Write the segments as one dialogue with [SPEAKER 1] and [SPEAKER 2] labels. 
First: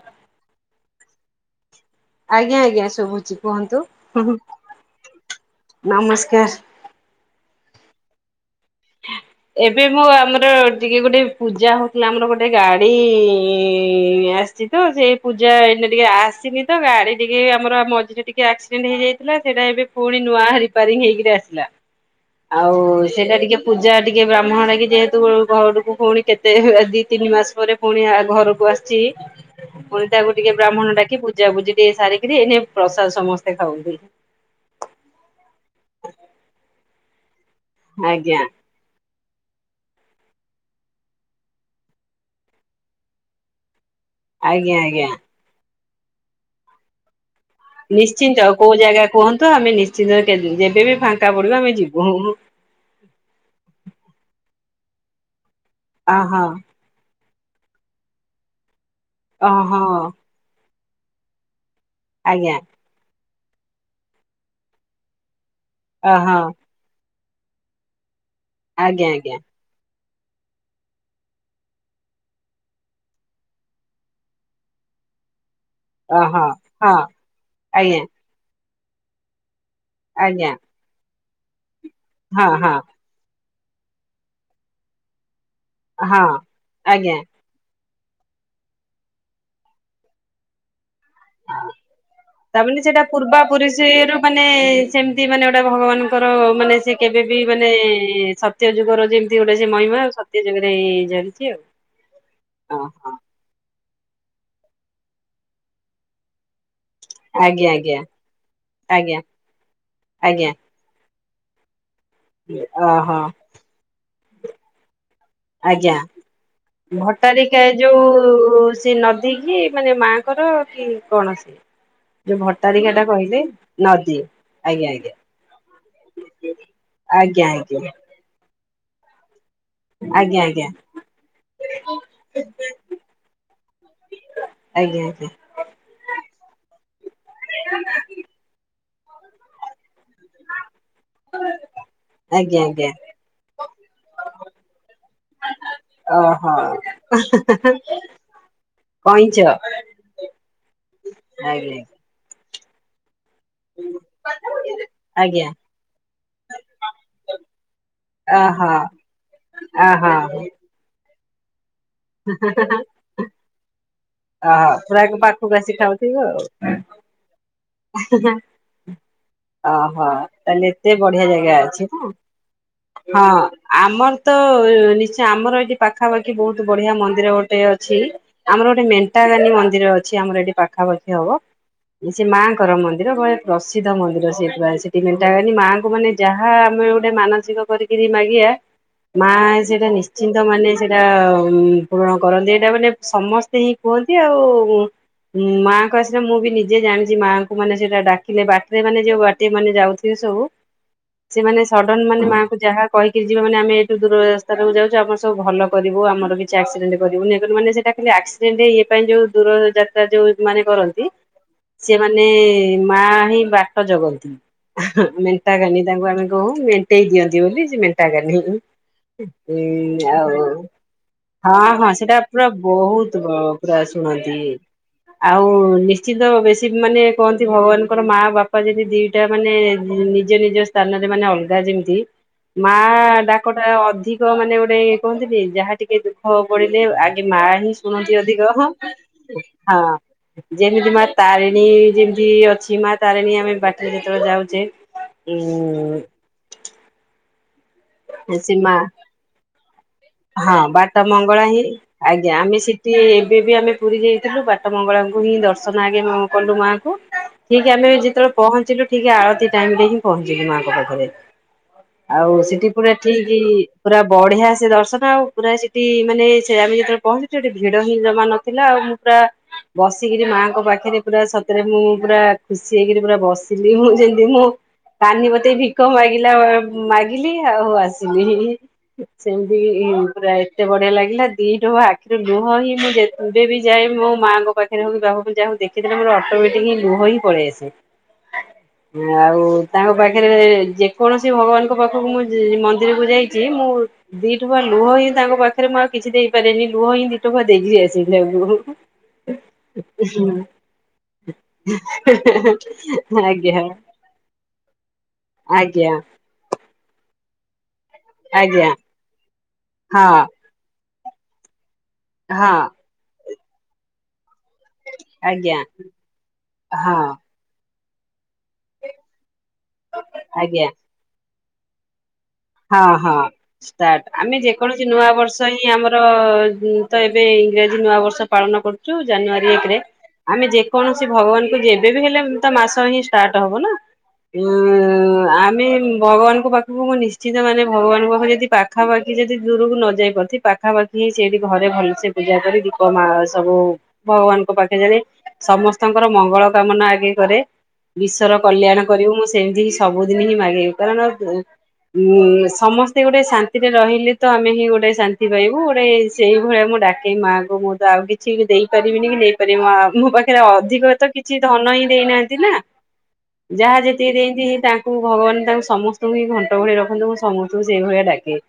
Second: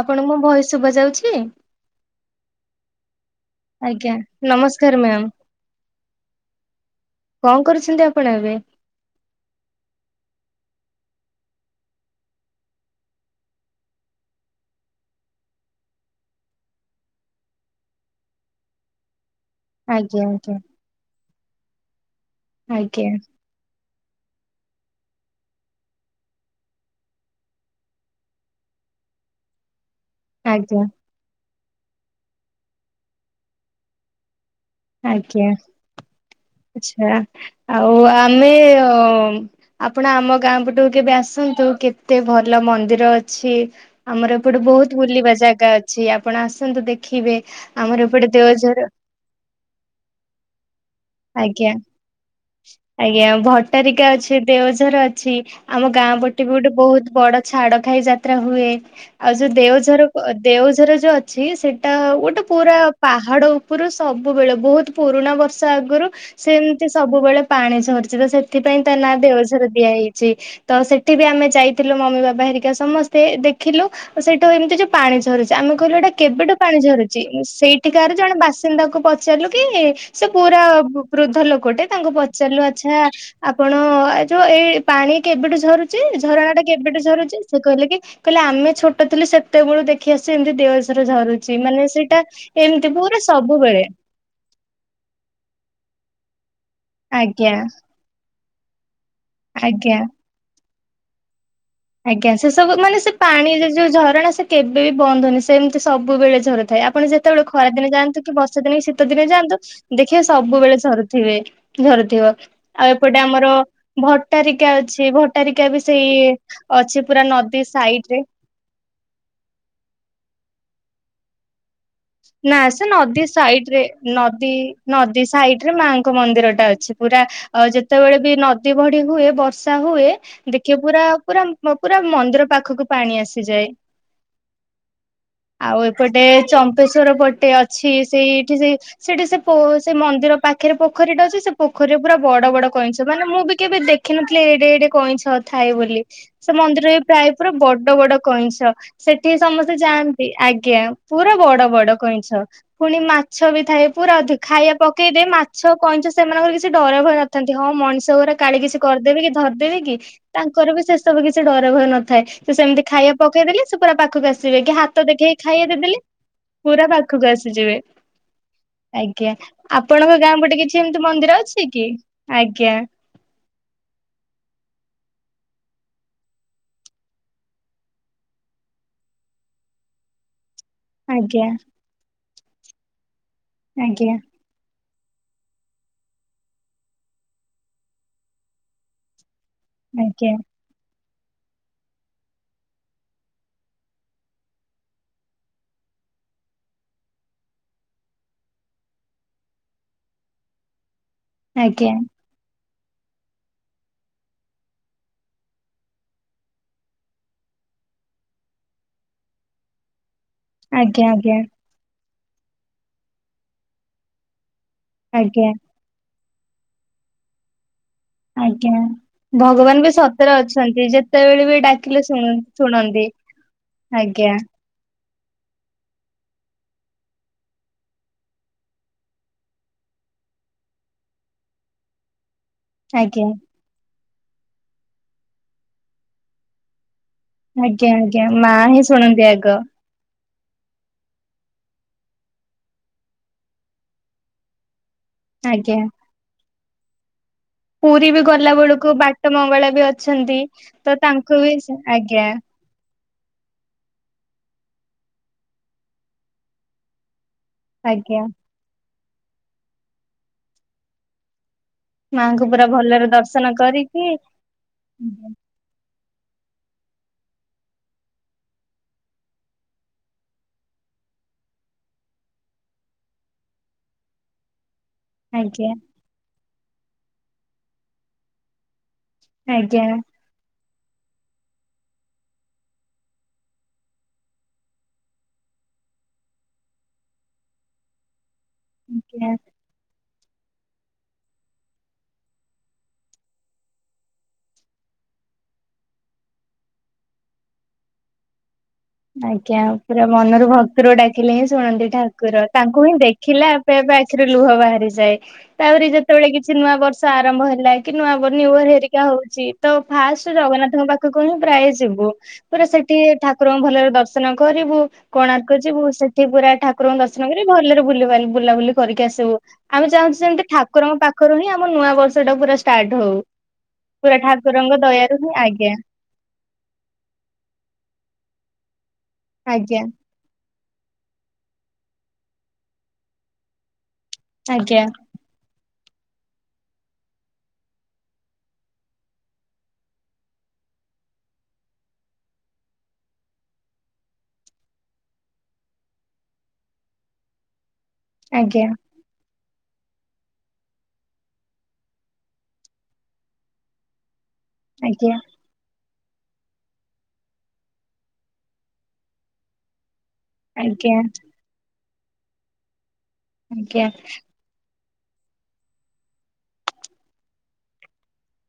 [SPEAKER 1] ଆପଣଙ୍କୁ ଭଏସ ଶୁଭା ଯାଉଛି।
[SPEAKER 2] ଆଜ୍ଞା ଆଜ୍ଞା ସୁବୁଛି।
[SPEAKER 1] ଆଜ୍ଞା ନମସ୍କାର ମ୍ୟାମ
[SPEAKER 2] ନମସ୍କାର।
[SPEAKER 1] [inaudible] କ କରୁଛନ୍ତି ଆପଣ ଏବେ
[SPEAKER 2] ଏବେ ମୁଁ ଆମର ଟିକେ ଗୋଟେ ପୂଜା ହଉଥିଲା ଆମର ଗୋଟେ ଗାଡି ଆସିଛି। ତ ସେଇ ପୂଜା ଏଇ ଟିକେ ଆସିନି ତ ଗାଡି ଟିକେ ଆମର ମଝିରେ ଟିକେ ଆକ୍ସିଡେଣ୍ଟ ହେଇ ଥିଲା ସେଟା ଏବେ ପୁଣି
[SPEAKER 1] ଆଜ୍ଞା
[SPEAKER 2] ନୂଆ
[SPEAKER 1] ଆଜ୍ଞା
[SPEAKER 2] ରିପାରି ହେକି ଆସ ଥିଲା। ଆଉ
[SPEAKER 1] ଆଜ୍ଞା
[SPEAKER 2] ସେଇଟା ଟିକେ ପୂଜା ଟିକେ ବ୍ରାହ୍ମଣ ଲାଗ କିି ଯେହେତୁ ଘରକୁ ପୁଣି କେତେ ଦି ତିନି ମାସ ପରେ ପୁଣି ଘରକୁ ଆସିଛି। ମଣି ତାକୁିକେ
[SPEAKER 1] ଆଜ୍ଞା
[SPEAKER 2] ବ୍ରାହ୍ମଣ ଡାକି ବୁଝା ବୁଝି ସାରିକିରି ଏଇନ ପ୍ରସାଦ ସମସ୍ତେ ଖାଉଛନ୍ତି।
[SPEAKER 1] ଆଜ୍ଞା ଆଛା।
[SPEAKER 2] ଆଜ୍ଞା।
[SPEAKER 1] ଆପଣ ଆମ ଗାଁ ପଟୁକୁ କେବେ ଆସନ୍ତୁ କେତେ ଭଲ ମନ୍ଦିର ଅଛି। ଆମର ଏପଟୁ
[SPEAKER 2] ଆଜ୍ଞା
[SPEAKER 1] ବହୁତ
[SPEAKER 2] ଆଜ୍ଞା।
[SPEAKER 1] ବୁଲିବା ଜାଗା ଅ ଆପଣ ଆସନ୍ତୁ ଦେଖିବେ। ଆମର ଏପଟେ
[SPEAKER 2] ନିଶ୍ଚିନ୍ତ କୋଉ
[SPEAKER 1] ଦେଓଝର
[SPEAKER 2] ଜାଗା କୁହନ୍ତୁ ଆମେ ନି ଚିନ ଯେବେ ବି ଫାଙ୍କା ପଡିବ
[SPEAKER 1] ଆଜ୍ଞା
[SPEAKER 2] ଆମେ ଯିବୁ।
[SPEAKER 1] [inaudible] ଆଜ୍ଞା ଭଟାରିକା ଅଛି। ଦେଓଝର ଅଛି। ଆମ ଗାଁ
[SPEAKER 2] ଅହଁ
[SPEAKER 1] ପଟେ ବି ଗୋଟେ ବହୁତ ବଡ ଛାଡ଼ ଖାଇ ଯାତ୍ରା ହୁଏ। ଆଉ ଯୋଉ
[SPEAKER 2] ଅହଁ
[SPEAKER 1] ଦେଓଝର ଦେଉ ରେ ଯୋଉ ଅଛି ସେ ଗୋଟେ
[SPEAKER 2] ଆଜ୍ଞା
[SPEAKER 1] ପୁରା ପାହା ହାଡ଼ ଉପରୁ ସବୁବେଳେ ବହୁତ ପୁରୁଣା ବର୍ଷ ଆଗରୁ
[SPEAKER 2] ଅହଁ
[SPEAKER 1] ସେଇ ଯୋ ସବ୍ ସବୁବେଳେ ପାଣି ସରିଛି ତ ସେଥି ସେଥିପାଇଁ ତା
[SPEAKER 2] ଆଜ୍ଞା
[SPEAKER 1] ନା
[SPEAKER 2] ଆଜ୍ଞା
[SPEAKER 1] ଦେଓଝର ଦିଆହେଇଚି। ଛି। ତ ସେଠି ବି ଆମେ ଯାଇଥିଲୁ ମମି ବାବା ହେରିକା ସମସ୍ତେ ଦେଖିଲୁ ସେଠୁ ଏମିତି ଯୋଉ ପାଣି ଝରୁଚି ଆମେ କହିଲୁ ଏଇଟା
[SPEAKER 2] ଅହଁ
[SPEAKER 1] କେବେଠୁ ପାଣି
[SPEAKER 2] ହଁ
[SPEAKER 1] ଝରୁଛି
[SPEAKER 2] ଆଜ୍ଞା
[SPEAKER 1] ସେଇଠିକାର ଜଣେ ବାସି ସିନ୍ଦାକୁ ପଚାରିଲୁ କି?
[SPEAKER 2] ଆଜ୍ଞା
[SPEAKER 1] ପୁରା ବୃଦ୍ଧ ଲୋକଟେ ତାଙ୍କୁ
[SPEAKER 2] ହଁ
[SPEAKER 1] ପଚାରିଲୁ
[SPEAKER 2] ହଁ
[SPEAKER 1] ଆଚ୍ଛା। ଆପଣ ଯୋଉ ଏଇ ପାଣି କେବେଠୁ ଝରୁଛି
[SPEAKER 2] ହଁ
[SPEAKER 1] ଝରଣାଟା କେବେଠୁ
[SPEAKER 2] ଆଜ୍ଞା।
[SPEAKER 1] ଝରୁଛି ସେ କହିଲେ କି କହିଲେ ଆମେ ଛୋଟ ଥିଲୁ ସେତେବେଳୁ ଦେଖି ଆସି ଏମିତି ଦେଓ ଝର୍ ଝରୁଛି ମାନେ ସେଇଟା
[SPEAKER 2] ତାମାନେ
[SPEAKER 1] ଏମିତି
[SPEAKER 2] ସେଟା
[SPEAKER 1] ପୁରା
[SPEAKER 2] ପୂର୍ବାପୁରୀ
[SPEAKER 1] ସବୁବେଳେ
[SPEAKER 2] ସେରୁ ମାନେ ସେମିତି ମାନେ ଗୋଟା ଭଗବାନଙ୍କର ମାନେ ସେ କେବେ ବି
[SPEAKER 1] ଆଜ୍ଞା
[SPEAKER 2] ମାନେ ସତ୍ୟ ଯୁଗର ଯେମିତି ଗୋଟେ ସେ
[SPEAKER 1] ଆଜ୍ଞା।
[SPEAKER 2] ମହିମା ସତ୍ୟ ଯୁଗରୁ ହେଇ ଝରୁଛି ଆଉ।
[SPEAKER 1] ଆଜ୍ଞା ସେ ସବୁ ମାନେ
[SPEAKER 2] ଓହୋ
[SPEAKER 1] ସେ ପାଣି ଯୋଉ ଝରଣା ସେ କେବେ ବି ବନ୍ଦ ହଉନି ସେମିତି ସବୁବେଳେ ଝର ଥାଏ ଆପଣ ଯେତେବେଳେ
[SPEAKER 2] ଆଜ୍ଞା
[SPEAKER 1] ଖରା ଦିନେ
[SPEAKER 2] ଆଜ୍ଞା
[SPEAKER 1] ଯାଆନ୍ତୁ କି ବର୍ଷା ଦିନେ କି ଶୀତ
[SPEAKER 2] ଆଜ୍ଞା
[SPEAKER 1] ଦିନେ ଯାଆନ୍ତୁ ଦେଖିବେ
[SPEAKER 2] ଆଜ୍ଞା
[SPEAKER 1] ସବୁବେଳେ ଝରୁ ଥିବେ। ଝରୁଥିବ ଆଉ
[SPEAKER 2] ଓହୋ
[SPEAKER 1] ଏପଟେ ଆମର ଭ ଭଟ୍ଟାରିକା ଅଛି। ଭଟ୍ଟାରିକା ବି
[SPEAKER 2] ଆଜ୍ଞା।
[SPEAKER 1] ସେଇ ଅଛି ପୁରା
[SPEAKER 2] ଭଟ୍ଟାରିକା
[SPEAKER 1] ନଦୀ ସାଇଡ୍ ରେ
[SPEAKER 2] ଯୋଉ ସେ ନଦୀ କିି ମାନେ ମାଆଙ୍କର କି କୌଣସି
[SPEAKER 1] ନା ସେ ନଦୀ ସାଇଟରେ ନଦୀ
[SPEAKER 2] ଆଜ୍ଞା
[SPEAKER 1] ନଦୀ ସାଇଟରେ ମାଆଙ୍କ ମନ୍ଦିରଟା ଅଛି। ପୁରା
[SPEAKER 2] ଆଜ୍ଞା ଆଜ୍ଞା
[SPEAKER 1] ଯେତେବେଳେ ବି ନଦୀ ଯେଭଳି ହୁଏ ବର୍ଷ ବର୍ଷା ହୁଏ
[SPEAKER 2] ଆଜ୍ଞା ଆଜ୍ଞା ଆଜ୍ଞା
[SPEAKER 1] ଦେଖିବ ପୁରା ପୁରା ପୁରା ମନ୍ଦିର ପାଖକୁ ପାଣି ଆସିଯାଏ।
[SPEAKER 2] ଆଜ୍ଞା ଆଜ୍ଞା।
[SPEAKER 1] ଆଉ ଏପଟେ ଚ ର ପଟେ ଅଛି ସେଇଠି ସେ ସେଇଟା ସେ ପୋ ସେ ମନ୍ଦିର ପାଖରେ ପୋଖରୀଟେ ଅଛି। ସେ ପୋଖରୀରେ ପୁରା ବଡ
[SPEAKER 2] ଆଜ୍ଞା
[SPEAKER 1] ବଡ
[SPEAKER 2] ଆଜ୍ଞା
[SPEAKER 1] କଇଁଛ ମାନେ ମୁଁ ବି କେବେ ଦେଖିନଥିଲି। ଏଡେ ଏଡେ କଇଁଛ ଥାଏ ବୋଲି ସେ
[SPEAKER 2] ଓହୋ
[SPEAKER 1] ମନ୍ଦିର ବି ପ୍ରାୟ ପୁରା ବଡ ବଡ କଇଁଛ
[SPEAKER 2] କଇଁଛ
[SPEAKER 1] ସେଠି ସମସ୍ତେ ଯାଆନ୍ତି। ଆଜ୍ଞା ପୁରା ବଡ
[SPEAKER 2] ଆଜ୍ଞା।
[SPEAKER 1] କଇଁଛ ପୁଣି ମା ମାଛ ବି ଥାଏ ପୁରା ଅଧିକ ଖାଇବା ପକେଇଦ
[SPEAKER 2] ଆଜ୍ଞା
[SPEAKER 1] ମାଛ କଇଁଛ ସେମାନଙ୍କର କିଛି ଡର ଭୟ ନଥାନ୍ତି। ହଁ ମଣିଷ ଘରେ କାଲେ
[SPEAKER 2] ଓହୋ
[SPEAKER 1] କିଛି କରିଦେବି କି ଧରିଦେବି କି
[SPEAKER 2] ଓହୋ
[SPEAKER 1] ତାଙ୍କର ବି ସେ ସବୁ କିଛି ଡ ଡର ଭୟ ନଥାଏ ସେମିତି ଖାଇବା ପକେଇ ଦେଲେ। ସେ ପୁରା ପାଖକୁ ଆସିବେ
[SPEAKER 2] ଓହୋ
[SPEAKER 1] କି
[SPEAKER 2] ପୁରା
[SPEAKER 1] ହାତ ଦେଖେଇି
[SPEAKER 2] ପାଖକୁ
[SPEAKER 1] ଖାଇବା
[SPEAKER 2] ଆସି
[SPEAKER 1] ଦେଇଦେଲେ।
[SPEAKER 2] ଖାଉଥିବ ଆଉ।
[SPEAKER 1] ପୁରା ପାଖକୁ ଆସିଯିବ।
[SPEAKER 2] ଓହୋ
[SPEAKER 1] ଆପଣଙ୍କ ଗାଁ ପଟେ
[SPEAKER 2] ତାହଲେ
[SPEAKER 1] କିଛି
[SPEAKER 2] ଏତେ
[SPEAKER 1] ଏମିତି
[SPEAKER 2] ବଢିଆ
[SPEAKER 1] ମନ୍ଦିର
[SPEAKER 2] ଜାଗା ଅଛି
[SPEAKER 1] କି? ଆଜ୍ଞା
[SPEAKER 2] ନା ହଁ ଆମର ତ ନି୍ଚ ଆମର ଏଠି ପାଖାପାଖି ବହୁତ ବଢିଆ ମନ୍ଦିର ଗୋଟେ ଅଛି ଆମ ଗୋଟେ ମେଣ୍ଟାଗାନି ମନ୍ଦିର ଅଛି। ଆମର ଏଠି ପାଖ ପାଖାପଖିଆ ହବ
[SPEAKER 1] ଆଜ୍ଞା
[SPEAKER 2] ସେ ମା ମନ୍ଦିର ବେ ପ୍ରସିଦ୍ଧ
[SPEAKER 1] ଆଜ୍ଞା
[SPEAKER 2] ମନ୍ଦିର ସେଠୁ ସେଠି ମେନ୍ତା ଗଣିମାଙ୍କୁ ମାନେ ଯାହା ଆମେ ଗୋଟେ ମାନସିକ କରିକିରି ମାଗିବା ମା ସେଇଟା
[SPEAKER 1] ଆଜ୍ଞା
[SPEAKER 2] ନିଶ୍ଚିନ୍ତ ମାନେ ଟା ପୂରଣ କରନ୍ତି ଏଇଟା ମାନେ ସମସ୍ତେ ହିଁ କୁହନ୍ତି। ଆଉ ମାଙ୍କ ଆସିଲା ମୁଁ ବି ନିଜେ ଜାଣିଛି ମା-' ମାନେ ସେଇଟା ଡାକିଲେ ବାଟରେ ମାନେ ଯୋଉ ବାଟେ ମାନେ ଯାଉଥିବେ। ସବୁ ସେମାନେ
[SPEAKER 1] ଆଜ୍ଞା
[SPEAKER 2] ସଡନ ମାନେ ମାଆଙ୍କୁ ଯାହା କହିକିରି ଯିବା ମାନେ ଆମେ ଏଇଠୁ ଦୂର ରାସ୍ତତାକୁ ଯାଉଛ ଆମ ସବୁ ଭଲ କରିବୁ ଆମର କିଛିକ୍ସିଡେଣ୍ଟ କରିବୁନି। ମାନେ ସେଟାଲି ଆକ୍ସିେଣ୍ଟଇ ପାଇଁ ଯଉ ଦୂରଯାତ୍ରା ଯଉ ମାନେ କରନ୍ତି
[SPEAKER 1] ଆଜ୍ଞା ଆଜ୍ଞା
[SPEAKER 2] ସେମାନେ ମାନେ ମା ହିଁ ବାଟ ଜଗନ୍ତି।
[SPEAKER 1] ଆଜ୍ଞା
[SPEAKER 2] ମେଣ୍ଟଗାନି ତାଙ୍ଗ ଆମେ ମେଣ୍ଟେଇ ଦିଅନ୍ତି ବୋଲି
[SPEAKER 1] ଆଜ୍ଞା। ଭଗବାନ ବି ସତରେ
[SPEAKER 2] ଆଉ
[SPEAKER 1] ଅଛନ୍ତି ଯେତେବେଳେ ବି
[SPEAKER 2] ହଁ ହଁ
[SPEAKER 1] ଡାକିଲେ
[SPEAKER 2] ସେଟା
[SPEAKER 1] ଶୁଣ
[SPEAKER 2] ପୁରା
[SPEAKER 1] ଶୁଣନ୍ତି।
[SPEAKER 2] ବହୁତ ପୁରା
[SPEAKER 1] ଆଜ୍ଞା
[SPEAKER 2] ଶୁଣନ୍ତି। ଆଉ ନିଶ୍ଚିତ ବେଶୀ ମାନେ କୁହନ୍ତି ଭଗବାନଙ୍କର ମା ବାପା ଯେମିତି ଦିଟା ମାନେ ନିଜ ନିଜ ସ୍ଥାନରେ ମାନେ ଅଲଗା ଯେମିତି ମା
[SPEAKER 1] ଆଜ୍ଞା
[SPEAKER 2] ଡାକ ଟା ଅଧି ଦ ମାନେ ଗୋଟେ କୁହନ୍ତିନି ଯାହା ଟିକେ ଦୁଃଖ ପଡିଲେ ଏ ମା ହିଁ
[SPEAKER 1] ଆଜ୍ଞା
[SPEAKER 2] ଶୁଣନ୍ତି
[SPEAKER 1] ଆଜ୍ଞା
[SPEAKER 2] ଅଧିକ
[SPEAKER 1] ମା
[SPEAKER 2] ହଁ
[SPEAKER 1] ହିଁ ଶୁଣନ୍ତି ଆଗ
[SPEAKER 2] ହଁ। ଯେମିତି ମା ତାରି ଣୀ ଯେମତି ଅଛି ମା ତାରିଣୀ ଆମେ ବାଟରେ ଯେତେବେଳେ ଯାଉଛେ।
[SPEAKER 1] ଆଜ୍ଞା।
[SPEAKER 2] ହୁଁ [inaudible]
[SPEAKER 1] ପୁରୀ ବି ଗଲା ବେଳକୁ ବାଟ ମଙ୍ଗଳା ବି ଅ
[SPEAKER 2] ହଁ ବଟ ମଙ୍ଗଳା ହିଁ ଆଜ୍ଞା ଆମେ ସେ ଟିକଏ ଏବେ ବି ଆମେ ପୁରୀ ଯାଇଥିଲୁ ବାଟ ମଙ୍ଗଳାଙ୍କୁ ହିଁ ଦର୍ଶନ ଆଗେ କଲୁ ମାଙ୍କୁ। ଠିକ ଆମେ
[SPEAKER 1] ଆଜ୍ଞା
[SPEAKER 2] ଯେତେବେଳେ ପହଞ୍ଚିଲୁ ଟିକେ ଆଳତି ଟାଇମ ରେ ହିଁ ପହଞ୍ଚିବ ମାଙ୍କ ପାଖରେ। ଆଉ
[SPEAKER 1] ମାଙ୍କୁ
[SPEAKER 2] ସେଠି ପୁରା
[SPEAKER 1] ଭଲରେ
[SPEAKER 2] ଠିକ
[SPEAKER 1] ଦର୍ଶନ
[SPEAKER 2] ପୁରା
[SPEAKER 1] କରିକି
[SPEAKER 2] ବଢିଆ ସେ ଦର୍ଶନ ହଁ ପୁର ସିଟିି ମାନେ ସେ ଆମେ ଯେତେବେଳେ ପହଞ୍ଚୁଛୁଠି ଭିଡ ହିଁ ଜମା ନଥିଲା। ଆଉ ମୁଁ ପୁରା ବସିକିରି ମାଙ୍କ ପାଖରେ ପୁରା ସତରେ ମୁଁ ପୁରା ଖୁସି ହେଇକରି ପୁରା ବସିଲି। ମୁଁ ଯେମତି ମୁଁ କାନିପତେଇ
[SPEAKER 1] ଆଜ୍ଞା
[SPEAKER 2] ଭିକ ମାଗିିଲା। ମାଗିଲି ଆଉ ଆସିଲି। ସେମିତି ବି
[SPEAKER 1] ଆଜ୍ଞା
[SPEAKER 2] ଏଇ [unintelligible] ଏତେ ବଢିଆ ଲାଗିଲା ଦିଟୁ ହ ଆଖିରୁ ଲୁହ ହିଁ ମୁଁ ଏବେ ବି ଯାଏ ମୋ ମାଆଙ୍କ ପାଖରେ ହଉ ବାପ ଯା ହଉ ଦେଖିଲେ ମୋର ଅଟୋମେଟିକ ହି ଲୁହ ହିଁ ପଳେଇ ଆସେ। ଆଉ ତାଙ୍କ ପାଖ ପାଖରେ ଯେକୌଣସି ଭଗବାନଙ୍କ ପାଖକୁ ମୁଁ ମନ୍ଦିରକୁ ଯାଇଛି ମୁଁ ଦି ଲୁହ ହିଁ ତାଙ୍କ ପାଖରେ ମୁଁଉ କିଛି ଦେଇପାରେନି ଲୁହ ହିଁ ଦିଟୁଆ ଦେଇକି ଆସିଲି ତାଙ୍କୁ।
[SPEAKER 1] ଆଜ୍ଞା ପୁରା ମନରୁ ଭକ୍ତୁର ଡାକିଲେ ହିଁ ଶୁଣନ୍ତି ଠାକୁର ତାଙ୍କୁ ହିଁ ଦେଖିଲା
[SPEAKER 2] ଆଜ୍ଞା
[SPEAKER 1] ଏପ ଏବେ ଆଖିରୁ ଲୁହ ବାହାରିଯାଏ। ତାପରି
[SPEAKER 2] ଆଜ୍ଞା
[SPEAKER 1] ଯେତେବେଳେ କିଛି ନୂଆ ବର୍ଷ ଆରମ୍ଭ ହେ ଲାଇ କି ନୂଆ
[SPEAKER 2] ଆଜ୍ଞା
[SPEAKER 1] ହେରିକା ହଉଛି ତ
[SPEAKER 2] ହଁ
[SPEAKER 1] ଫାଷ୍ଟ ଜଗନ୍ନାଥଙ୍କ ପାଖ ହୁ ପ୍ରାୟ
[SPEAKER 2] ହଁ
[SPEAKER 1] ପୁରା ସେଠି ଠା ର ଦର୍ଶନ କରିବୁ
[SPEAKER 2] ଆଜ୍ଞା
[SPEAKER 1] କୋଣାର୍କ ଯିବୁ ସେଠି ପୁରା ଠାକୁରଙ୍କୁ
[SPEAKER 2] ହଁ
[SPEAKER 1] ଦର୍ଶନ କରିବି ଭଲରେ ବୁଲ ବୁଲାବୁଲି କରିକି ଆସିବୁ। ଆମେ ଚାହୁଛୁ ସେମିତି
[SPEAKER 2] ଆଜ୍ଞା
[SPEAKER 1] ଠାକୁରଙ୍କ ପାଖ ହିଁ ଆମ ନୂଆ ବର୍ଷ ଟା ପୁରା
[SPEAKER 2] ହଁ
[SPEAKER 1] ଷ୍ଟାର୍ଟ
[SPEAKER 2] ହଁ
[SPEAKER 1] ହଉ।
[SPEAKER 2] ଷ୍ଟାର୍ଟ
[SPEAKER 1] ପୁରା
[SPEAKER 2] ଆମେ
[SPEAKER 1] ଠାକୁରଙ୍କ
[SPEAKER 2] ଯେକୌଣସି ନୂଆ
[SPEAKER 1] ଦୟାରୁ
[SPEAKER 2] ବର୍ଷ ହିଁ
[SPEAKER 1] ଆଜ୍ଞା
[SPEAKER 2] ଆମର ତ ଏବେ ଇଂରାଜୀ ନୂଆ ବର୍ଷ ପାଳନ କରୁ ଯୋଉ ଜାନୁଆରୀ ଏକ ରେ
[SPEAKER 1] ଆଜ୍ଞା
[SPEAKER 2] ଆମେ କୌଣସି ଭଗବାନଙ୍କୁ ଯେବେବି ହେଲେ ତା ମାସ ହିଁ ଷ୍ଟାର୍ଟ ହବ ନା? ହୁଁ
[SPEAKER 1] ଆଜ୍ଞା
[SPEAKER 2] ଆମେ ଭଗବାନଙ୍କ ପାଖକୁ ମୁଁ ନିଶ୍ ଚିତମାନେ ଭଗବାନଙ୍କ ପାଖକୁ ଯଦି ପାଖାପାଖି ଯଦି ଦୂରକୁ ନ ଯାଇ ପାରୁଥିଵ୍ ପାଖାପାଖି ହିଁ ସେଇଠି ଘରେ ଭଲସେ ପୂଜା କରି ଦୀପ ମା ସବୁ ଭଗବାନଙ୍କ ପାଖେ ଜାଳେ ସମସ୍ତଙ୍କର ମଙ୍ଗଳ କାମନା ଆଗେଇ କରେ। ବିଶ୍ୱର
[SPEAKER 1] ଆଜ୍ଞା
[SPEAKER 2] କଲ୍ୟାଣ କରିବୁ। ମୋ ସେମିତି ହି ସବୁଦିନ ହିଁ ମାଗିବି। କାରଣ ପୂ ଉଁ ସମସ୍ତେ ଗୋଟେ ଶାନ୍ତିରେ ରହିଲେ ତ ଆମେ ହିଁ ଗୋଟେ
[SPEAKER 1] ଆଜ୍ଞା
[SPEAKER 2] ଶାନ୍ତି ପାଇବୁ ଗୋଟେ ସେଇଭଳିଆ ମୁଁ ଡାକେଇ ମାଆ କୁ ମୁଁ ତ ଆଉ କିଛି ବି ଦେଇପାରିବିନି କି ନେଇପାରିବିନି। ମା ମୋ ପାଖରେ
[SPEAKER 1] ଆଜ୍ଞା
[SPEAKER 2] ଅଧିକ
[SPEAKER 1] ଆଜ୍ଞା
[SPEAKER 2] ତ କିଛି ଧନ ହିଁ ଦେଇ ନାହାଁନ୍ତି ନା? ଯାହା
[SPEAKER 1] ଆଜ୍ଞା।
[SPEAKER 2] ଯେତିକି ଦେଇଁନ୍ତି, ହେ ତା କୁ ଭଗବାନ ତାଙ୍କୁ ସମସ୍ତଙ୍କୁ ହିଁ ଘଣ୍ଟ ଘଣ୍ଟ ଘୋଡେଇ ରଖନ୍ତୁ ମୁଁ ସମସ୍ତଙ୍କୁ ସେଇ ଭଳିଆ ଡାକେ।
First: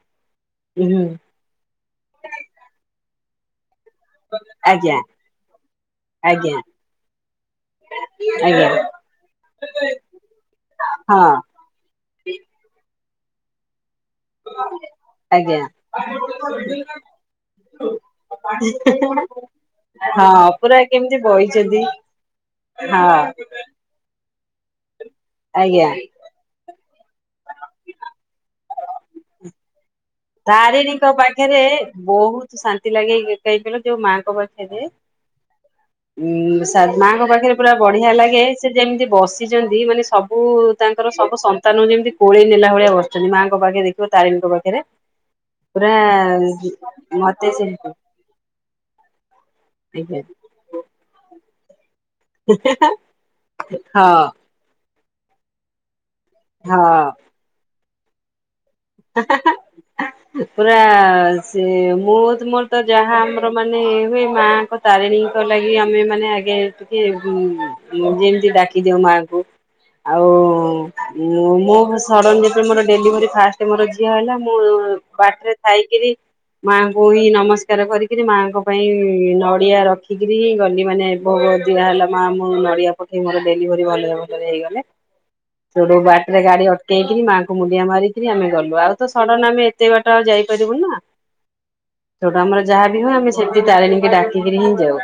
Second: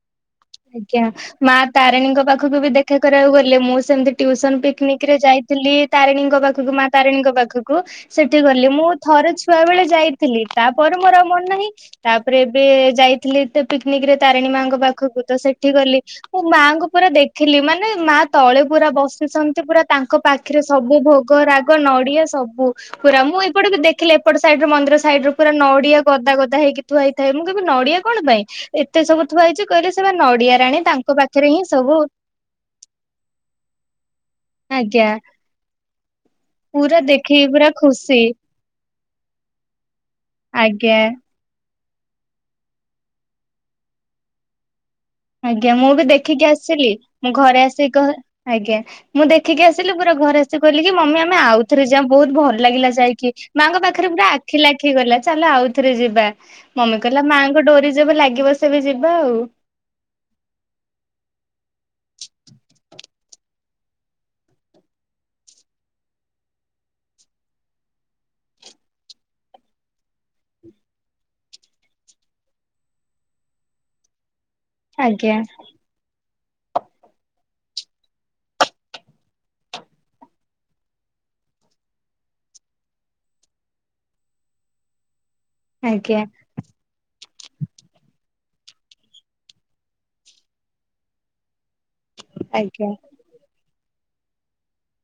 [SPEAKER 2] ହୁଁ
[SPEAKER 1] ଆଜ୍ଞା। ମା ତାରିଣୀଙ୍କ ପାଖକୁ ବି ଦେଖା କରିବାକୁ ଗଲ ହେଲେ ମୁଁ ସ୍ ସେମିତି ଟ୍ୟୁସନ୍
[SPEAKER 2] ଆଜ୍ଞା
[SPEAKER 1] ପିକ୍ନିକ୍ ରେ ଯାଇଥିଲି ତାରିଣୀଙ୍କ
[SPEAKER 2] ଆଜ୍ଞା
[SPEAKER 1] ପାଖକୁ ମା ତାରିଣୀଙ୍କ ପାଖକୁ। ସେଠି
[SPEAKER 2] ଆଜ୍ଞା।
[SPEAKER 1] ଗଲି ମୁଁ ଥରେ ଛୁଆ ବେଳେ ଯାଇଥିଲି। ତା ପରେ ମୋର ଆଉ
[SPEAKER 2] ହଁ
[SPEAKER 1] ମନ ନାହିଁ। ତା ପରେ ଏବେ ଯାଇ ଥିଲେ ଏଟା ପି ଠିକ୍ ରେ ତାରିଣୀ ମାଙ୍କ ପାଖକୁ ତ
[SPEAKER 2] ଆଜ୍ଞା
[SPEAKER 1] ସେଠି ଗଲି ମୁଁ ମାଙ୍କୁ ପୁରା ଦେଖିଲି ମାନେ ମା ତଳେ ପୁରା ବସିଛନ୍ତି। ପୁରା ତାଙ୍କ
[SPEAKER 2] ହଁ
[SPEAKER 1] ପାଖରେ
[SPEAKER 2] ପୁରା
[SPEAKER 1] ସବୁ
[SPEAKER 2] କେମିତି
[SPEAKER 1] ଭୋଗ ରାଗ
[SPEAKER 2] ବଇଛନ୍ତି
[SPEAKER 1] ନଡିଆ ସବ
[SPEAKER 2] ହଁ।
[SPEAKER 1] ପୁରା ମୁଁ ଏଇ ପଟେ ବି ଦେଖିଲେ ଏପଟ ସାଇଡ୍ ର ମନ୍ଦିର ସାଇଡ୍ ର ପୁରା
[SPEAKER 2] ଆଜ୍ଞା।
[SPEAKER 1] ନଡ଼ିଆ ଗଦା ଗଦା ହେଇକି ଥୁଆ ହେଇଥାଏ ମୁଁ କହିବି ନଡିଆ କଣ ପାଇଁ ଏତେ ସବୁ ଥୁଆ ହେଇଚି। କହିଲେ ସେ ବା ନଡିଆ ରାଣୀ
[SPEAKER 2] ତାରିଣୀଙ୍କ
[SPEAKER 1] ତାଙ୍କ ହିଁ
[SPEAKER 2] ପାଖରେ
[SPEAKER 1] ସବୁ
[SPEAKER 2] ବହୁତ୍ ଶାନ୍ତି ଲାଗେଇ କାଇ କହିଲ ଯୋଉ ମାଆଙ୍କ ପାଖେ
[SPEAKER 1] ଆଜ୍ଞା।
[SPEAKER 2] ଉଁ ସାଦ୍
[SPEAKER 1] ପୁରା
[SPEAKER 2] ମାଙ୍କ
[SPEAKER 1] ଦେଖିକି
[SPEAKER 2] ପାଖରେ ପୁରା ବଢିଆ
[SPEAKER 1] ଖୁସି
[SPEAKER 2] ଲାଗେ ସେ ଯେମିତି ବସିଚନ୍ତି ମାନେ ସବୁ
[SPEAKER 1] ଆଜ୍ଞା
[SPEAKER 2] ତାଙ୍କର ସବୁ ସମ୍ ତାନୁ ଯେମିତି କୋଳେଇ ନେଲା ଭଳିଆ ବସଚନ୍ତି। ମା ଙ୍କ ପାଖରେ ଦେଖିବ ତାରିଣୀଙ୍କ ପାଖରେ।
[SPEAKER 1] ଆଜ୍ଞା, ମୁଁ
[SPEAKER 2] ପୁରା
[SPEAKER 1] ବି ଦେଖିକି ଆସିଲି। ମୁଁ
[SPEAKER 2] ମତେ
[SPEAKER 1] ଘରେ ଆସି
[SPEAKER 2] ସେମିତି
[SPEAKER 1] କହ ଆଜ୍ଞା ମୁଁ ଦେଖିକି ଆସିଲି ପୁରା ଘରେ ଆସିିକି କଇଲି କି ମମି ଆମେ ଆଉଥରେ ଯା ବହୁତ ଭଲ ଲାଗିଲା
[SPEAKER 2] ଆଜ୍ଞା
[SPEAKER 1] ଯାଇକି ମାଆଙ୍କ
[SPEAKER 2] ହଁ
[SPEAKER 1] ପାଖରେ ପୁରା ଆଖିଲା ଠି ଗଲା ଚାଲ ଆଉ ଥରେ ଯିବା। ମମି
[SPEAKER 2] ହଁ
[SPEAKER 1] କହିଲା ମାଆଙ୍କ ଡୋରି ଯେବେ ଲାଗିବ ତେବେ ଯିବା ଆଉ।
[SPEAKER 2] ପୁରା ସେ ମୁଁ ତ ମୋର ଯାହା ଆମର ମାନେ ହୁଏ ମାଙ୍କ ତାରିଣୀଙ୍କ ଲାଗି ଆମେ ମାନେ ଆଗେ ଟିକେ ଯେମିତି ଡାକିଦଉ ମାଙ୍କୁ ଆଉ ମୋର ସଡନ୍ ଯେତେ ମୋର ଡେଲି ଭେରି ଫାଷ୍ଟ୍ ତେମର ଝିଅ ହେଲା ମୁ ମୁଁ
[SPEAKER 1] ଆଜ୍ଞା
[SPEAKER 2] ବାଟରେ ଥାଇକିରି ମାଆଙ୍କୁ ହି ନମସ୍କାର କରିକିରି ମାଆଙ୍କ ପାଇଁ ନଡ଼ିଆ ରଖିକରି ଗଲି ମାନେ ଭୋଗ ଦିଆହେଲା ମା ମୁଁ ନଡ଼ିଆ ପଠେଇ ମୋର ଡେଲିଭରି ଭଲରେ ଭଲରେ ହେଇଗଲେ ସେଠୁ
[SPEAKER 1] ଆଜ୍ଞା
[SPEAKER 2] ବାଟରେ ଗାଡି ଅଟକେଇକି ମା ଙ୍କୁ ମୁଣ୍ଡିଆ ମାରି କିରି ଆମେ ଗଲୁ ଆଉ ତ ସଡନ୍ ଆମେ ଏତେ ବାଟ ଆଉ ଯାଇପାରିବୁ ନା ସେଠୁ ଆମର
[SPEAKER 1] ଆଜ୍ଞା
[SPEAKER 2] ଯାହାବି ହୁଏ ଆମେ ସେମତି ତାରିଣୀ ଡାକିକିରି ହିଁ ଯାଉ।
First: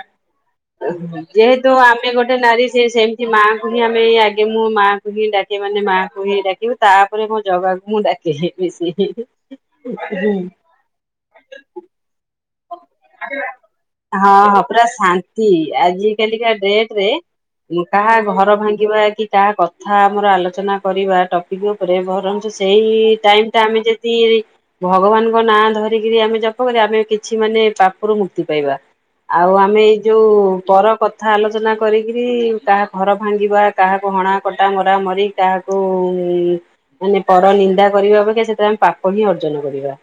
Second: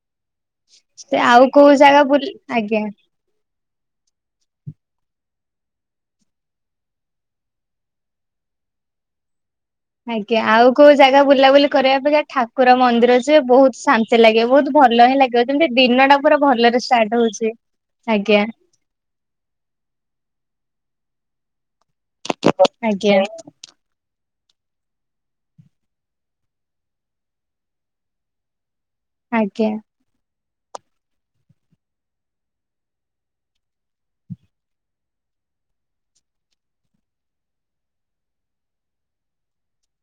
[SPEAKER 1] ସେ ଆଉ
[SPEAKER 2] ଯେହେତୁ
[SPEAKER 1] କୋଉ ଜାଗା
[SPEAKER 2] ଆମେ
[SPEAKER 1] ବୁଲି
[SPEAKER 2] ଗୋଟେ ନାରୀ
[SPEAKER 1] ଆଜ୍ଞା
[SPEAKER 2] ସେ ସେମିତି ମା ପୁଣି ଆମେ ଆଗେ ମୋ ମା ଙ୍କୁ ହି ଡାକେ ମାନେ ମାଆଙ୍କୁ ହିଁ ଡାକିବି ତାପରେ ମୋ ଜଗାକୁ ମୁଁ ଡାକେ ହେ ମିଶି ହି ହି।
[SPEAKER 1] ଆଜ୍ଞା ଆଉ କୋଉ ଜାଗା ବୁଲାବୁଲି କରିବା ପାଇଁ ଯା ଠା
[SPEAKER 2] ହଁ ହଁ
[SPEAKER 1] ବହୁତ
[SPEAKER 2] ପୁରା
[SPEAKER 1] ଭଲ ହିଁ ଲାଗିବ
[SPEAKER 2] ଶାନ୍ତି
[SPEAKER 1] ଯେମିତି ଦିନ
[SPEAKER 2] ଆଜି
[SPEAKER 1] ଟା ପୁରା
[SPEAKER 2] କାଲିକା
[SPEAKER 1] ଭଲରେ
[SPEAKER 2] ଡେଟ୍ ରେ
[SPEAKER 1] ଷ୍ଟାର୍ଟ ହଉଛି
[SPEAKER 2] କାହା
[SPEAKER 1] ଆଜ୍ଞା
[SPEAKER 2] ଘର ଭାଙ୍ଗିବା କି କାହା କଥା ଆମର ଆଲୋଚନା କରିବା ଟପିକ୍ ଉପରେ ଭରନ୍ତୁ ସେଇ
[SPEAKER 1] ଆଜ୍ଞା
[SPEAKER 2] ଟାଇମ୍ ଟା ଆମେ ଯଦି ଭଗବାନଙ୍କ ନାଁ ଧରିକିରି ଆମେ ଜପ କରିବା ଆମେ କେ କିଛି ମାନେ ପାପରୁ ମୁକ୍ତି ପାଇବା। ଆଉ
[SPEAKER 1] ଆଜ୍ଞା
[SPEAKER 2] ଆମେ ଏଇ ଯୋଉ ପର କଥା ଆଲୋଚନା କରିକିରି କାହା ଘର ଭାଙ୍ଗିବା କାହାକୁ ହଣା କଟା ମରା ମରି କାହାକୁ ମାନେ ପର ନିନ୍ଦା କରିବା ଅପକ୍ଷା ସେଥିରେ ଆମେ ପାପ ହିଁ ଅର୍ଜନ କରିବା।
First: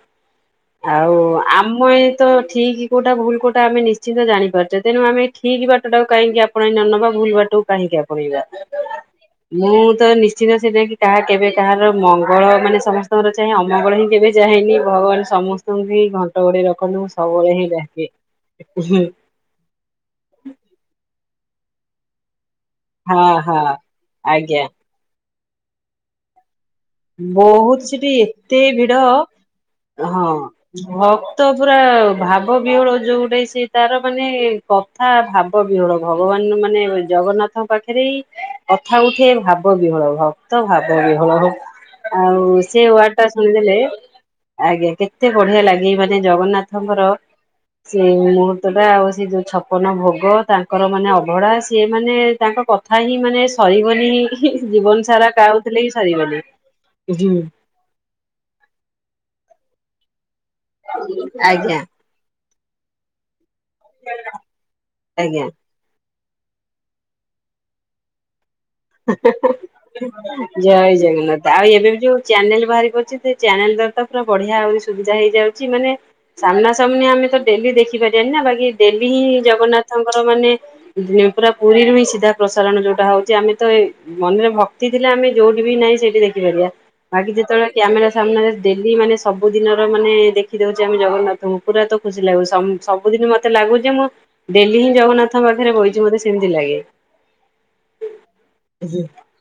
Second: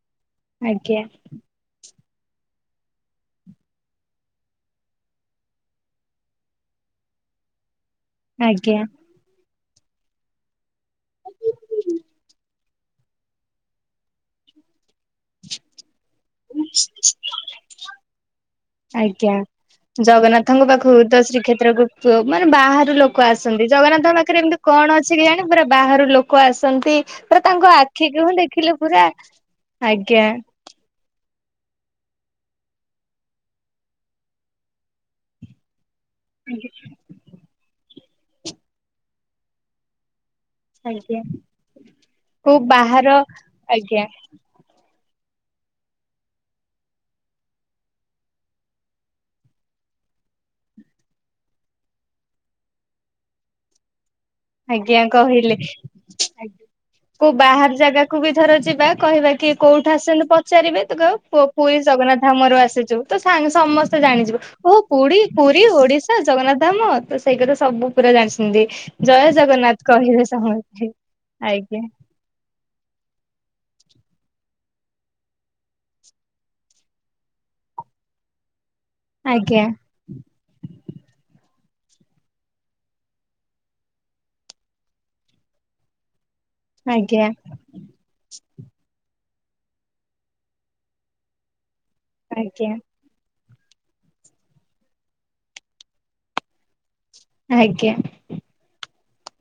[SPEAKER 1] ଆଜ୍ଞା
[SPEAKER 2] ଆଉ ଆମ ତ ଠିକ୍ କୋଉଟା ଭୁଲ୍ କୋଉଟା ଆମେ ନିଶ୍ଚିନ୍ତ ଜାଣିପାରୁଛେ ତେଣୁ ଆମେ ଠିକ୍ ବାଟ ଟାକୁ କାହିଁକି ଆପଣଇ ନ ନବା ଭୁଲ ବାଟ ଟାକୁ କାହିଁକି ଆପଣ
[SPEAKER 1] ଆଜ୍ଞା।
[SPEAKER 2] [unintelligible] ମୁଁ ତ ନିଶ୍ଚିନ୍ତ ସେଟା କି କାହା କେବେ କାହାର ମଙ୍ଗଳ ମାନେ ସମସ୍ତଙ୍କର ଚାହେଁ ଅମଙ୍ଗଳ ହିଁ କେବେ ଚାହେଁନି ଭଗବାନ ସମସ୍ତଙ୍କୁ ହିଁ ଘଣ୍ଟ ଘୋଡେଇ ରଖନ୍ତୁ ସବୁବେଳେ ହିଁ ଡାକେ।
[SPEAKER 1] ଆଜ୍ଞା ଜଗନ୍ନାଥଙ୍କ ପାଖକୁ ଶ୍ରୀକ୍ଷେତ୍ରକୁ [unintelligible] ବାହାରୁ ଲୋକ
[SPEAKER 2] ହଁ ହଁ
[SPEAKER 1] ଆସନ୍ତି ଜଗନ୍ନାଥଙ୍କ ପାଖରେ ଏମିତି
[SPEAKER 2] ଆଜ୍ଞା।
[SPEAKER 1] କଣ ଅଛି କେଜାଣି ପରେ ବାହାରୁ ଲୋକ ଆସ
[SPEAKER 2] ବହୁତ ସେଠି ଏତେ ଭିଡ
[SPEAKER 1] ପୁରା ଆଜ୍ଞା
[SPEAKER 2] ହଁ ହ ତ ପୁରା ଭାବ ବିହଳ ଯୋଉଟେ ସେ ତାର ମାନେ କଥା ଭାବ ବିହୋଳ ଭଗବାନ ମାନେ ଜଗନ୍ନାଥ ତାଙ୍କ ପାଖରେ କଥା ଉଠେ ଭାବ ବିହଳ ଭାବ ତ ଭାବ ବି
[SPEAKER 1] ଆଜ୍ଞା
[SPEAKER 2] ହଳ ହଉ। ଆଉ
[SPEAKER 1] କୋଉ
[SPEAKER 2] ସେ ୱାର୍ଡ
[SPEAKER 1] ବାହାର
[SPEAKER 2] ଟା ଶୁଣିଦେଲେ
[SPEAKER 1] ଆଜ୍ଞା
[SPEAKER 2] ଆ କେତେ ବଢିଆ ଲାଗେ ମାନେ ଜଗନ୍ନାଥଙ୍କର ସେ ମୁହୂର୍ତ୍ତ ଟା ଆଉ ସେ ଯୋଉ ଛପନ ଭୋଗ ତାଙ୍କର ମାନେ ଅଭଡ଼ା ସେ ମାନେ ତାଙ୍କ କଥା ହିଁ ମାନେ ସରିବନି ହିଁ
[SPEAKER 1] ଆଜ୍ଞା
[SPEAKER 2] ଜୀବନ ସାରା
[SPEAKER 1] କହିଲେ।
[SPEAKER 2] କାଉଥିଲେ ବି ସରିବନି।
[SPEAKER 1] କୋଉ ବାହାର ଜାଗାକୁ ବି ଧର ଯିବା କହିବା କି କୋଉ କୋଉଠୁ ଆସିଲୁ କ ପଚାରିବେ ତୁ କହିବୁ ଉ
[SPEAKER 2] ଆଜ୍ଞା
[SPEAKER 1] ପୁରୀ ଜଗନ୍ନାଥ ଧାମରୁ ଆସିଛୁ ତ ସାଙ୍ଗ ସମସ୍ତେ ଜାଣିଯିବୁ ଓୋ ପୁରୀ
[SPEAKER 2] ଆଜ୍ଞା।
[SPEAKER 1] ପୁରୀ ଓଡି ତ ଜଗନ୍ନାଥ ଧାମ ତ ସେଇ କଥା ସବୁ ପୁରା ଜାଣିଛନ୍ତି।
[SPEAKER 2] ହା
[SPEAKER 1] ଜୟ ଜଗନ୍ନାଥ
[SPEAKER 2] ହା
[SPEAKER 1] କହିବେ
[SPEAKER 2] ହା
[SPEAKER 1] ସମସ୍ତେ।
[SPEAKER 2] ଜୟ ଜଗନ୍ନାଥ ଆଉ
[SPEAKER 1] ଆଜ୍ଞା।
[SPEAKER 2] ଏବେ ବି ଯୋଉ ଚ୍ୟାନେଲ ବାହାର କରଛି ସେ ଚ୍ୟାନେଲ ଦ୍ୱାରା ତ ପୁରା ବଢିଆ ଆହୁରି ସୁବିଧା ହେଇଯାଉଛି ମାନେ ସାମ୍ନା ସାମ୍ନ ଆମେ ତ ଡେଲି ଦେଖିପାରିବାନି ନା ବାକି ଦେବୀ ହିଁ
[SPEAKER 1] ଆଜ୍ଞା
[SPEAKER 2] ଜଗନ୍ନାଥଙ୍କର ମାନେ ପୁରା ପୁରୀରୁ ହିଁ ସିଧା ପ୍ରସାରଣ ଯଉଟା ହଉଛି ଆମେ ତ ମନରେ ଭକ୍ତି ଥିଲେ ଆମେ ଯୋଉଠି ବି ନାହିଁ ସେଠି ଦେଖି [unintelligible]
[SPEAKER 1] ଆଜ୍ଞା
[SPEAKER 2] ବାକି ଯେତେବେଳେ କ୍ୟାମେରା ସାମ୍ନା ରେ ଡୈଲ୍ୟ ମାନେ ସବୁଦିନର ମାନେ ଦେଖିଦଉଛେ ଆମେ ଜଗନ୍ନାଥଙ୍କୁ ପୁରା ତ ଖୁସି ଲାଗିବ
[SPEAKER 1] ଆଜ୍ଞା
[SPEAKER 2] ସମ୍ଭ ସବୁଦିନ ମତେ ମତେ ଲାଗୁଛି ମୁଁ ଡେଲି ହିଁ ଜଗନ୍ନାଥଙ୍କ ପାଖରେ ବହିଛି ମତେ ସେମତି ଲାଗେ।
[SPEAKER 1] ଆଜ୍ଞା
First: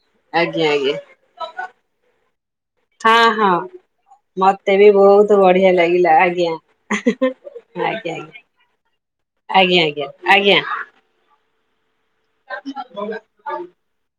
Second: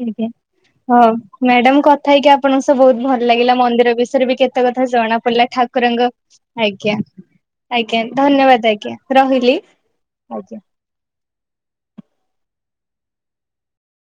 [SPEAKER 1] ଆଜ୍ଞା ହଁ ମାଡାମ କଥା ହେଇକି ଆପ ଆପଣଙ୍କ ସବୁ ବହୁତ ଭଲ
[SPEAKER 2] ହଁ
[SPEAKER 1] ଲାଗିଲା
[SPEAKER 2] ହଁ।
[SPEAKER 1] ମନ୍ଦିର ବିଷୟରେ ବି କେତେ
[SPEAKER 2] ମତେ
[SPEAKER 1] କଥା
[SPEAKER 2] ବି
[SPEAKER 1] ଜଣା
[SPEAKER 2] ବହୁତ
[SPEAKER 1] ପଡିଲା
[SPEAKER 2] ବଢିଆ
[SPEAKER 1] ଠାକୁରଙ୍କ
[SPEAKER 2] ଲାଗିଲା
[SPEAKER 1] ଆଜ୍ଞା ଆଜ୍ଞା ଧନ୍ୟବାଦ ଆଜ୍ଞା। ରହିଲି।
[SPEAKER 2] ଆଜ୍ଞା ଆଜ୍ଞା ଆଜ୍ଞା [inaudible]